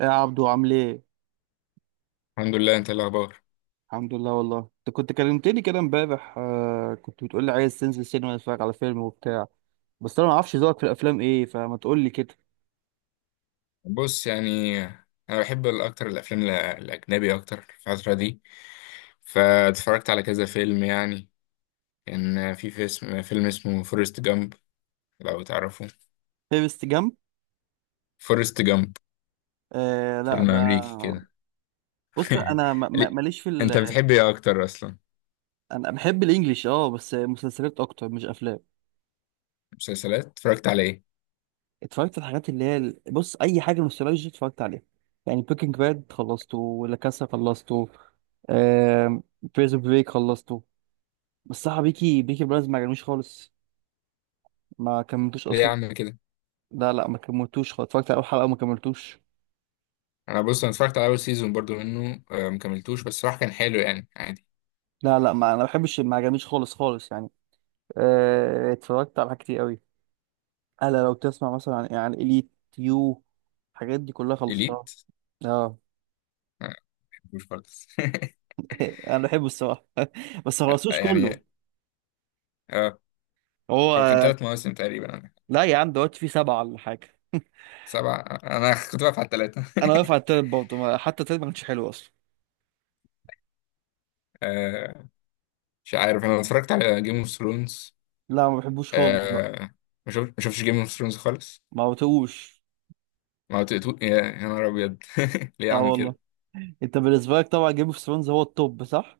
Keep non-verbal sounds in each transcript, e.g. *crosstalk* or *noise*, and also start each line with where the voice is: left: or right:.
right: إيه يا عبدو عامل ايه؟
left: الحمد لله. انت ايه الاخبار؟
right: الحمد لله والله. انت كنت كلمتني كده امبارح، آه، كنت بتقول لي عايز تنزل سينما تتفرج على فيلم وبتاع. بس انا ما اعرفش ذوقك في الافلام ايه، فما تقول لي كده.
left: بص، يعني انا بحب اكتر الافلام الاجنبي اكتر في الفتره دي. فاتفرجت على كذا فيلم، يعني كان في فيلم اسمه فورست جامب، لو تعرفه.
right: فيرست جامب؟
left: فورست جامب،
right: آه لا
left: فيلم امريكي
right: ده.
left: كده.
right: بص
left: *laughs*
right: انا
left: ليه؟
right: ماليش في
left: انت بتحب ايه اكتر اصلا؟
right: انا بحب الانجليش، اه، بس مسلسلات اكتر مش افلام.
left: مسلسلات اتفرجت على ايه؟
right: اتفرجت على الحاجات اللي هي بص اي حاجه نوستالجيا اتفرجت عليها. يعني بيكنج باد خلصته، ولا كاسا خلصته، آه، بريزون بريك خلصته. بس صح، بيكي بيكي بلايندرز ما عجبنيش خالص، ما كملتوش
left: ليه يا
right: اصلا.
left: عم كده؟
right: لا، ما كملتوش خالص، اتفرجت على اول حلقه وما كملتوش.
left: انا، بص، انا اتفرجت على اول سيزون برضو منه، مكملتوش. بس صراحه كان حلو، يعني عادي.
right: لا، ما بحبش، ما عجبنيش خالص خالص يعني. آه، اتفرجت على حاجات كتير قوي. انا لو تسمع مثلا عن اليت، يو، الحاجات دي كلها خلصتها.
left: اليت؟
right: اه
left: آه، مش خالص.
right: انا بحبه الصراحه. *laughs* بس ما
left: *laughs*
right: خلصتوش كله.
left: يعني، اه.
right: هو
left: هو كان ثلاث مواسم تقريبا.
right: لا يا عم، دلوقتي في سبعه ولا حاجه.
left: سبعة؟ أنا كنت بقف على التلاتة.
right: انا واقف على التالت برضه، حتى التالت ما كانش حلو اصلا.
left: *laughs* آه، مش عارف. أنا اتفرجت على جيم اوف ثرونز.
right: لا ما بحبوش خالص بقى،
left: آه، ما شفتش جيم اوف ثرونز خالص.
right: ما بتقوش.
left: ما هو يا نهار أبيض! *laughs* ليه يا
right: اه
left: عم
right: والله.
left: كده؟
right: انت بالنسبه لك طبعا جيم اوف ثرونز هو التوب صح؟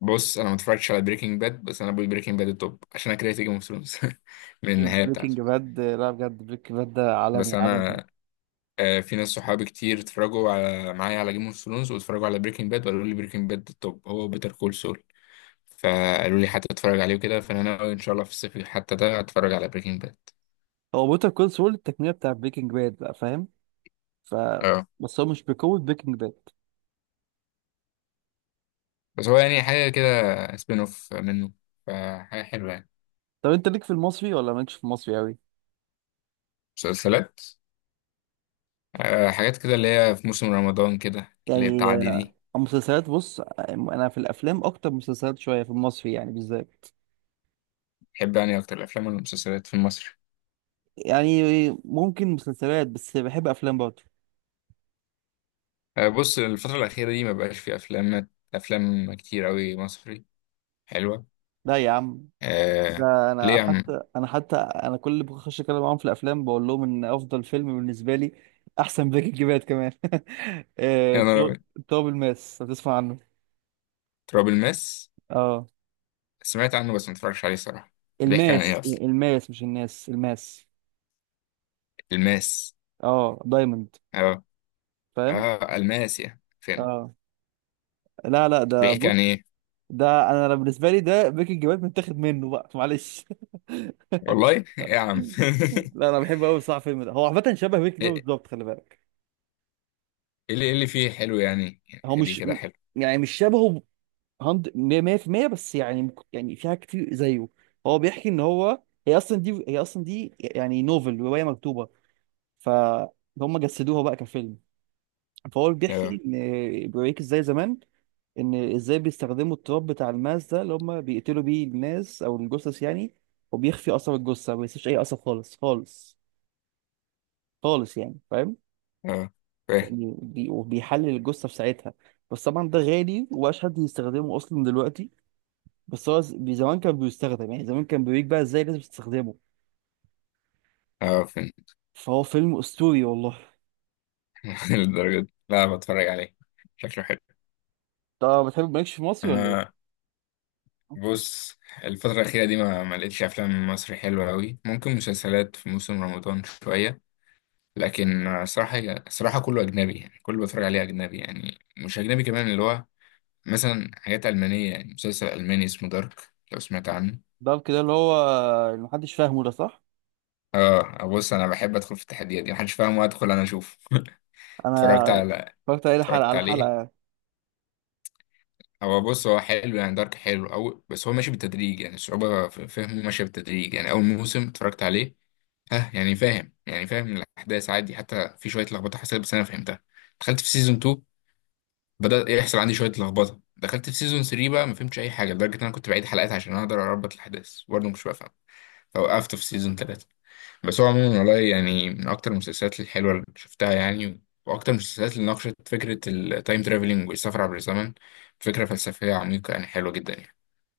left: بص، أنا ما اتفرجتش على بريكنج باد، بس أنا بقول بريكنج باد التوب عشان أنا كرهت جيم اوف ثرونز. *laughs* من النهاية بتاعته.
right: بريكنج باد لا، بجد بريكنج باد ده عالمي
left: بس
right: عالمي.
left: أنا، في ناس صحابي كتير اتفرجوا على معايا على جيم اوف ثرونز واتفرجوا على بريكنج باد وقالوا لي بريكنج باد التوب، هو بيتر كول سول. فقالوا لي حتى اتفرج عليه وكده، فأنا ناوي إن شاء الله في الصيف حتى ده أتفرج على بريكنج
right: هو بوتر كول سول التقنيه بتاع بريكنج باد بقى، فاهم؟ ف
left: باد.
right: بس هو مش بقوه بريكنج باد.
left: بس هو يعني حاجة كده، سبين اوف منه، فحاجة حلوة يعني.
right: طب انت ليك في المصري ولا مالكش في المصري قوي؟
left: مسلسلات؟ حاجات كده اللي هي في موسم رمضان كده اللي هي
right: يعني
left: بتعدي
right: آه،
left: دي.
right: المسلسلات، بص، آه، انا في الافلام اكتر من مسلسلات شويه في المصري يعني بالذات.
left: بحب يعني أكتر الأفلام ولا المسلسلات في المصري؟
right: يعني ممكن مسلسلات، بس بحب افلام برضه.
left: بص، الفترة الأخيرة دي مبقاش في أفلام كتير أوي مصري حلوة.
right: لا يا عم.
left: آه.
right: لا
left: ليه
right: انا
left: يا عم؟
right: حتى انا حتى انا كل اللي بخش اتكلم معاهم في الافلام بقول لهم ان افضل فيلم بالنسبه لي احسن بريكنج باد كمان. *laughs* آه، تراب،
left: أنا...
right: تراب الماس، هتسمع عنه.
left: تراب الماس.
right: اه
left: سمعت عنه بس متفرجش عليه صراحة. بيحكي عن إيه
right: الماس،
left: أصلا؟
right: الماس مش الناس، الماس.
left: الماس؟
right: اه، دايموند.
left: أه.
right: فاهم.
left: أه، الماس يعني فين؟
right: اه لا لا ده
left: بيحكي عن
right: بص،
left: إيه؟
right: ده انا بالنسبه لي ده بيكنج باد متاخد منه بقى، معلش. *laughs*
left: والله! *laughs* إيه يا عم؟
right: لا انا بحب قوي صح، الفيلم ده هو عامه شبه بيكنج
left: *laughs*
right: باد
left: إيه؟
right: بالظبط، خلي بالك.
left: ايه اللي فيه حلو يعني؟
right: هو
left: خليه
right: مش،
left: كده حلو.
right: يعني مش شبهه 100%، بس يعني يعني في حاجات كتير زيه. هو بيحكي ان هو هي اصلا دي هي اصلا دي يعني نوفل، روايه مكتوبه، فهم جسدوها بقى كفيلم. فهو
left: اه
right: بيحكي ان بيوريك ازاي زمان، ان ازاي بيستخدموا التراب بتاع الماس ده اللي هم بيقتلوا بيه الناس او الجثث يعني. وبيخفي اثر الجثه، ما بيسيبش اي اثر خالص خالص خالص يعني، فاهم؟
left: اه فاهم.
right: يعني وبيحلل الجثه في ساعتها. بس طبعا ده غالي ومبقاش حد يستخدمه اصلا دلوقتي. بس هو زمان كان بيستخدم، يعني زمان كان بيوريك بقى ازاي لازم تستخدمه.
left: اه، فاهم.
right: فهو فيلم اسطوري والله.
left: *laughs* للدرجة دي؟ لا، بتفرج عليه. شكله حلو.
right: طب بتحب، مالكش في مصري ولا ايه؟
left: انا،
right: *laughs*
left: بص، الفترة الأخيرة دي ما لقيتش أفلام مصري حلوة أوي. ممكن مسلسلات في موسم رمضان شوية. لكن صراحة، صراحة كله أجنبي، يعني كله بتفرج عليه أجنبي، يعني مش أجنبي كمان اللي هو مثلا حاجات ألمانية، يعني مسلسل ألماني اسمه دارك، لو سمعت عنه.
right: ده كده اللي هو اللي محدش فاهمه ده، صح؟
left: اه، بص، أنا بحب أدخل في التحديات دي محدش فاهم وأدخل أنا أشوفه. *laughs* اتفرجت
right: انا
left: على
right: اتفرجت عليه حلقه
left: اتفرجت
right: على
left: عليه.
right: حلقه.
left: هو، بص، هو حلو يعني. دارك حلو أوي، بس هو ماشي بالتدريج، يعني الصعوبة في فهمه ماشية بالتدريج. يعني أول موسم اتفرجت عليه، ها، يعني فاهم، يعني فاهم الأحداث عادي. حتى في شوية لخبطة حصلت بس أنا فهمتها. دخلت في سيزون 2، بدأ يحصل عندي شوية لخبطة. دخلت في سيزون 3، بقى ما فهمتش أي حاجة، لدرجة إن أنا كنت بعيد حلقات عشان أقدر أربط الأحداث، برضه مش بفهم. فوقفت في سيزون 3. بس هو عموما والله، يعني من أكتر المسلسلات الحلوة اللي شفتها، يعني، وأكتر المسلسلات اللي ناقشت فكرة التايم ترافلينج والسفر عبر الزمن. فكرة فلسفية عميقة، يعني حلوة جدا يعني.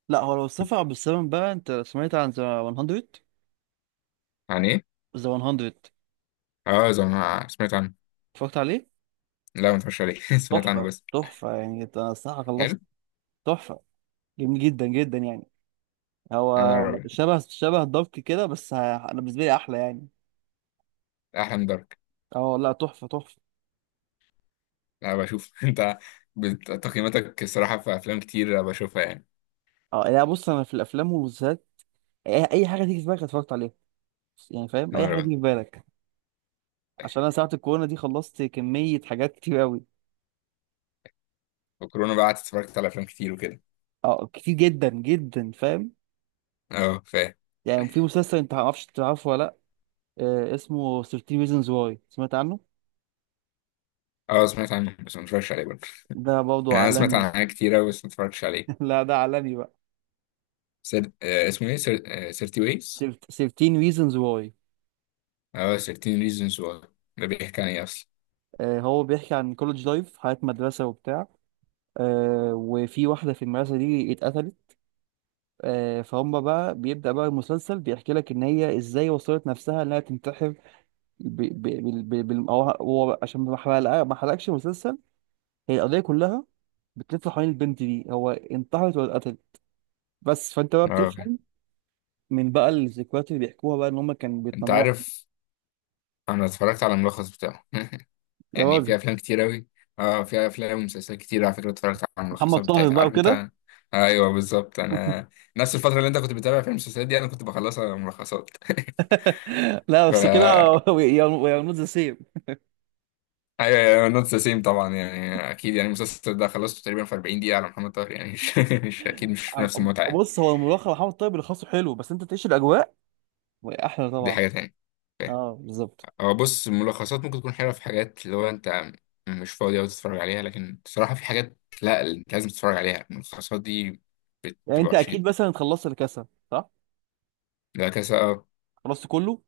right: لا هو لو السفر بالسلام بقى، انت سمعت عن ذا 100؟
left: عن ايه؟
right: ذا 100،
left: اه، زي ما سمعت عنه.
right: اتفرجت عليه؟
left: لا، ما اتفرجش عليه. *laughs* سمعت عنه
right: تحفة
left: بس.
right: تحفة يعني، انا الصراحة خلصت.
left: حلو.
right: تحفة، جميل جدا جدا يعني.
left: انا
right: هو
left: راجل.
right: شبه شبه دارك كده، بس انا بالنسبة لي احلى يعني.
left: احلم دارك.
right: اه لا، تحفة تحفة.
left: لا، بشوف. *laughs* انت تقييماتك الصراحه في افلام كتير بشوفها يعني.
right: اه لا بص، انا في الافلام والمسلسلات اي أي حاجة تيجي في بالك اتفرجت عليها، يعني فاهم،
left: انا
right: اي حاجة
left: راجل.
right: تيجي في بالك. عشان انا ساعة الكورونا دي خلصت كمية حاجات كتير قوي.
left: وكورونا بقى قعدت اتفرجت على افلام كتير وكده.
right: اه كتير جدا جدا، فاهم.
left: اه، فاهم.
right: يعني في مسلسل انت ما تعرفش تعرفه ولا، آه، اسمه 13 reasons why، سمعت عنه؟
left: اه، سمعت عنه بس ما اتفرجش عليه برضه.
right: ده
left: *laughs*
right: برضه
left: يعني انا سمعت
right: عالمي.
left: عن حاجات كتير أوي بس ما اتفرجتش عليه.
right: *laughs* لا ده عالمي بقى.
left: اسمه ايه؟ آه، 30 ways.
right: 13 reasons why،
left: اه، 13 reasons why. ده بيحكي عن ايه اصلا؟
right: آه، هو بيحكي عن كولج لايف، حياة مدرسة وبتاع. آه، وفي واحدة في المدرسة دي اتقتلت. آه، فهم بقى بيبدأ بقى المسلسل بيحكي لك إن هي إزاي وصلت نفسها إنها تنتحر. هو بقى، عشان ما حرقش المسلسل. هي القضية كلها بتلف حوالين البنت دي هو انتحرت ولا اتقتلت. بس فأنت بقى
left: اه، أوكي.
right: بتفهم من بقى الذكريات اللي بيحكوها بقى ان هم كانوا
left: انت
right: بيتنمروا.
left: عارف؟ انا اتفرجت على الملخص بتاعه. *laughs*
right: يا
left: يعني في
right: راجل.
left: افلام كتير اوي. اه، في افلام ومسلسلات كتير على فكره اتفرجت على
right: محمد
left: الملخصات
right: طاهر
left: بتاعتها،
right: بقى
left: عارف
right: وكده.
left: انت. ايوه بالظبط.
right: *laughs*
left: انا نفس الفتره اللي انت كنت بتتابع فيها المسلسلات دي انا كنت بخلصها ملخصات.
right: لا
left: *laughs*
right: بس كده.
left: ف
right: *laughs* يا، نوت ذا سيم.
left: ايوه، نوت ذا سيم طبعا، يعني اكيد، يعني المسلسل ده خلصته تقريبا في 40 دقيقه على محمد طاهر يعني. *laughs* مش اكيد مش نفس المتعه يعني.
right: بص هو الملوخيه محمد طاهر اللي خاصه حلو، بس انت تعيش الاجواء احلى
left: دي
right: طبعا.
left: حاجه تانية.
right: اه بالظبط.
left: هو، بص، الملخصات ممكن تكون حلوه في حاجات اللي هو انت مش فاضي أوي تتفرج عليها، لكن بصراحه في حاجات لا، انت لازم تتفرج عليها. الملخصات دي
right: يعني
left: بتبقى
right: انت
left: وحشه
right: اكيد
left: جدا.
right: مثلا خلصت الكاسه صح؟
left: لا، كذا.
right: خلصت كله؟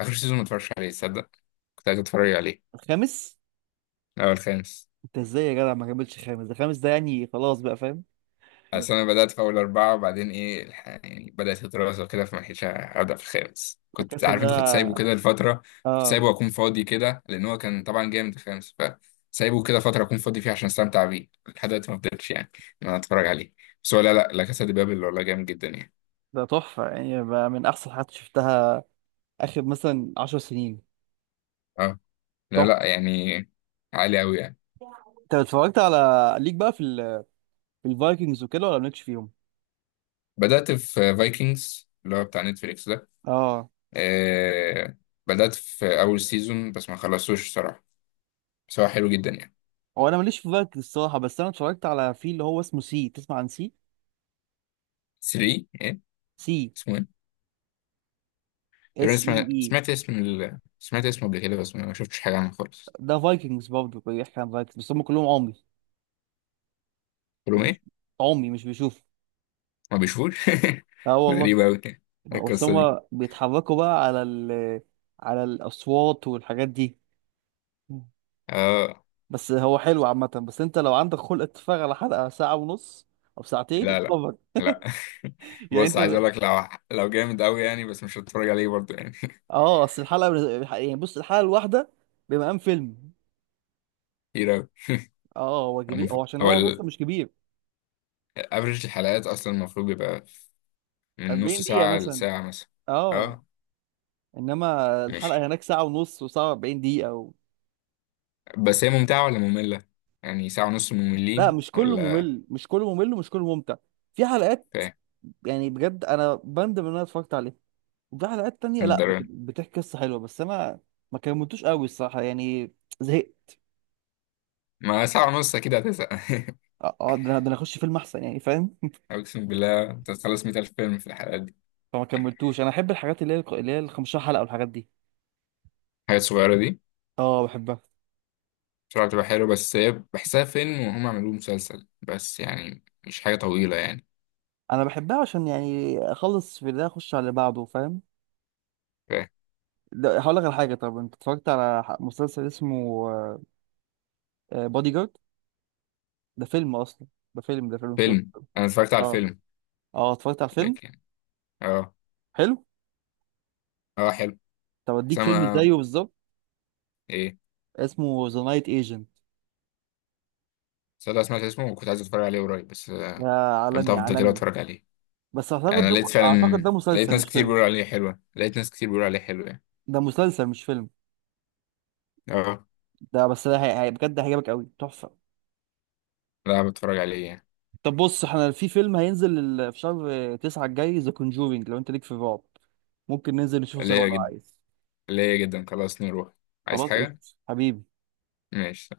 left: آخر سيزون ما اتفرجش عليه، تصدق. كنت عايز اتفرج عليه.
right: الخامس؟
left: الأول خامس.
right: انت ازاي يا جدع ما كملتش خامس؟ ده خامس ده يعني خلاص بقى، فاهم.
left: أصل أنا بدأت في أول أربعة وبعدين إيه يعني بدأت الدراسة وكده، فما لحقتش أبدأ في الخامس. كنت
right: الكاسه
left: عارف أنت كنت
right: ده.
left: سايبه كده لفترة. كنت
right: اه.
left: سايبه أكون فاضي كده، لأن هو كان طبعا جامد الخامس. فسايبه كده فترة أكون فاضي فيها عشان أستمتع بيه، لحد دلوقتي ما فضلتش يعني إن أنا أتفرج عليه. بس هو، لا لا لا، كاسا دي بابل والله جامد جدا يعني.
right: ده تحفه يعني، بقى من احسن حاجات شفتها اخر مثلا 10 سنين.
left: أه، لا لا
right: تحفه.
left: يعني. عالي أوي يعني.
right: انت اتفرجت على ليك بقى في في الفايكنجز وكده ولا مالكش فيهم؟
left: بدأت في فايكنجز اللي هو بتاع نتفليكس ده.
right: اه
left: آه. بدأت في أول سيزون بس ما خلصتوش الصراحة. بس هو حلو جدا يعني.
right: هو انا ماليش في فايكنج الصراحه، بس انا اتفرجت على في اللي هو اسمه سي، تسمع عن سي؟
left: 3 إيه؟
right: سي،
left: اسمه إيه؟
right: اس
left: تقريبا
right: اي اي.
left: سمعت اسمه قبل كده، بس ما شفتش حاجة عنه خالص.
right: ده فايكنجز برضه، بيحكي عن فايكنجز بس هم كلهم عمي.
left: قلت
right: مش
left: لهم
right: بيش...
left: إيه؟
right: عمي مش بيشوف.
left: ما بيشوفوش؟
right: اه
left: *laughs* ده
right: والله.
left: غريب أوي يعني.
right: بس
left: القصة دي.
right: هم بيتحركوا بقى على على الاصوات والحاجات دي.
left: آه.
right: بس هو حلو عامه، بس انت لو عندك خلق تتفرج على حلقه ساعه ونص او ساعتين،
left: لا لا
right: اتفرج.
left: لا.
right: *laughs*
left: *laughs*
right: يعني
left: بص، عايز
right: انت،
left: أقول لك، لو جامد أوي يعني بس مش هتفرج عليه برضه يعني.
right: اه، يعني بص الحلقه الواحده بمقام فيلم.
left: *laughs* كتير أوي.
right: اه هو كبير، هو عشان
left: هو
right: هو بس مش كبير.
left: الأفرج الحلقات أصلا المفروض بيبقى من نص
right: 40 دقيقة
left: ساعة
right: مثلا.
left: لساعة مثلا.
right: اه
left: آه.
right: انما الحلقه
left: ماشي.
right: هناك ساعه ونص وساعه 40 دقيقه.
left: بس هي ممتعة ولا مملة؟ يعني ساعة ونص
right: لا
left: مملين
right: مش كله
left: ولا؟
right: ممل، مش كله ممل ومش كله ممتع. في حلقات
left: فاهم.
right: يعني بجد انا بندم ان انا اتفرجت عليها، وفي حلقات تانية
left: من
right: لا
left: الدرجة؟
right: بتحكي قصه حلوه، بس انا ما كملتوش قوي الصراحه يعني، زهقت.
left: ما ساعة ونص أكيد هتزهق.
right: اه آه، ده انا ده أنا اخش فيلم احسن يعني، فاهم.
left: *laughs* أقسم بالله أنت هتخلص 100,000 فيلم في الحلقات دي.
right: *laughs* فما كملتوش، انا احب الحاجات اللي هي اللي هي ال 15 حلقه والحاجات دي.
left: الحاجات الصغيرة دي
right: اه بحبها،
left: بصراحة بتبقى حلوة، بس هي بحسها فيلم وهم عملوه مسلسل بس، يعني مش حاجة طويلة يعني.
right: انا بحبها عشان يعني اخلص في ده اخش على اللي بعده، فاهم.
left: فاهم.
right: هقول لك على حاجه، طب انت اتفرجت على مسلسل اسمه بادي جارد؟ ده فيلم اصلا، ده فيلم سوري.
left: فيلم؟ أنا اتفرجت على
right: اه.
left: الفيلم.
right: اه اتفرجت على الفيلم،
left: لكن... أه.
right: حلو.
left: أه، حلو.
right: طب
left: بس
right: اديك فيلم
left: أنا...
right: زيه بالظبط،
left: إيه؟
right: اسمه ذا نايت ايجنت.
left: صدق، سمعت اسمه وكنت عايز أتفرج عليه قريب بس
right: ده
left: قلت
right: عالمي
left: أفضل كده
right: عالمي.
left: أتفرج عليه.
right: بس
left: يعني
right: اعتقد
left: أنا
right: ده،
left: لقيت
right: اعتقد
left: فعلا،
right: ده
left: لقيت
right: مسلسل
left: ناس
right: مش
left: كتير
right: فيلم.
left: بيقولوا عليه حلوة، لقيت ناس كتير بيقولوا عليه حلو يعني.
right: ده مسلسل مش فيلم.
left: أه.
right: ده بس ده بجد هيعجبك قوي، تحفه.
left: لا، بتفرج عليه يعني.
right: طب بص، احنا في فيلم هينزل في شهر تسعة الجاي، ذا كونجورينج، لو انت ليك في الرعب ممكن ننزل نشوفه سوا
left: ليا
right: لو
left: جدا.
right: عايز.
left: ليا جدا، خلاص نروح. عايز
right: خلاص
left: حاجة.
right: قشطة حبيبي.
left: ماشي.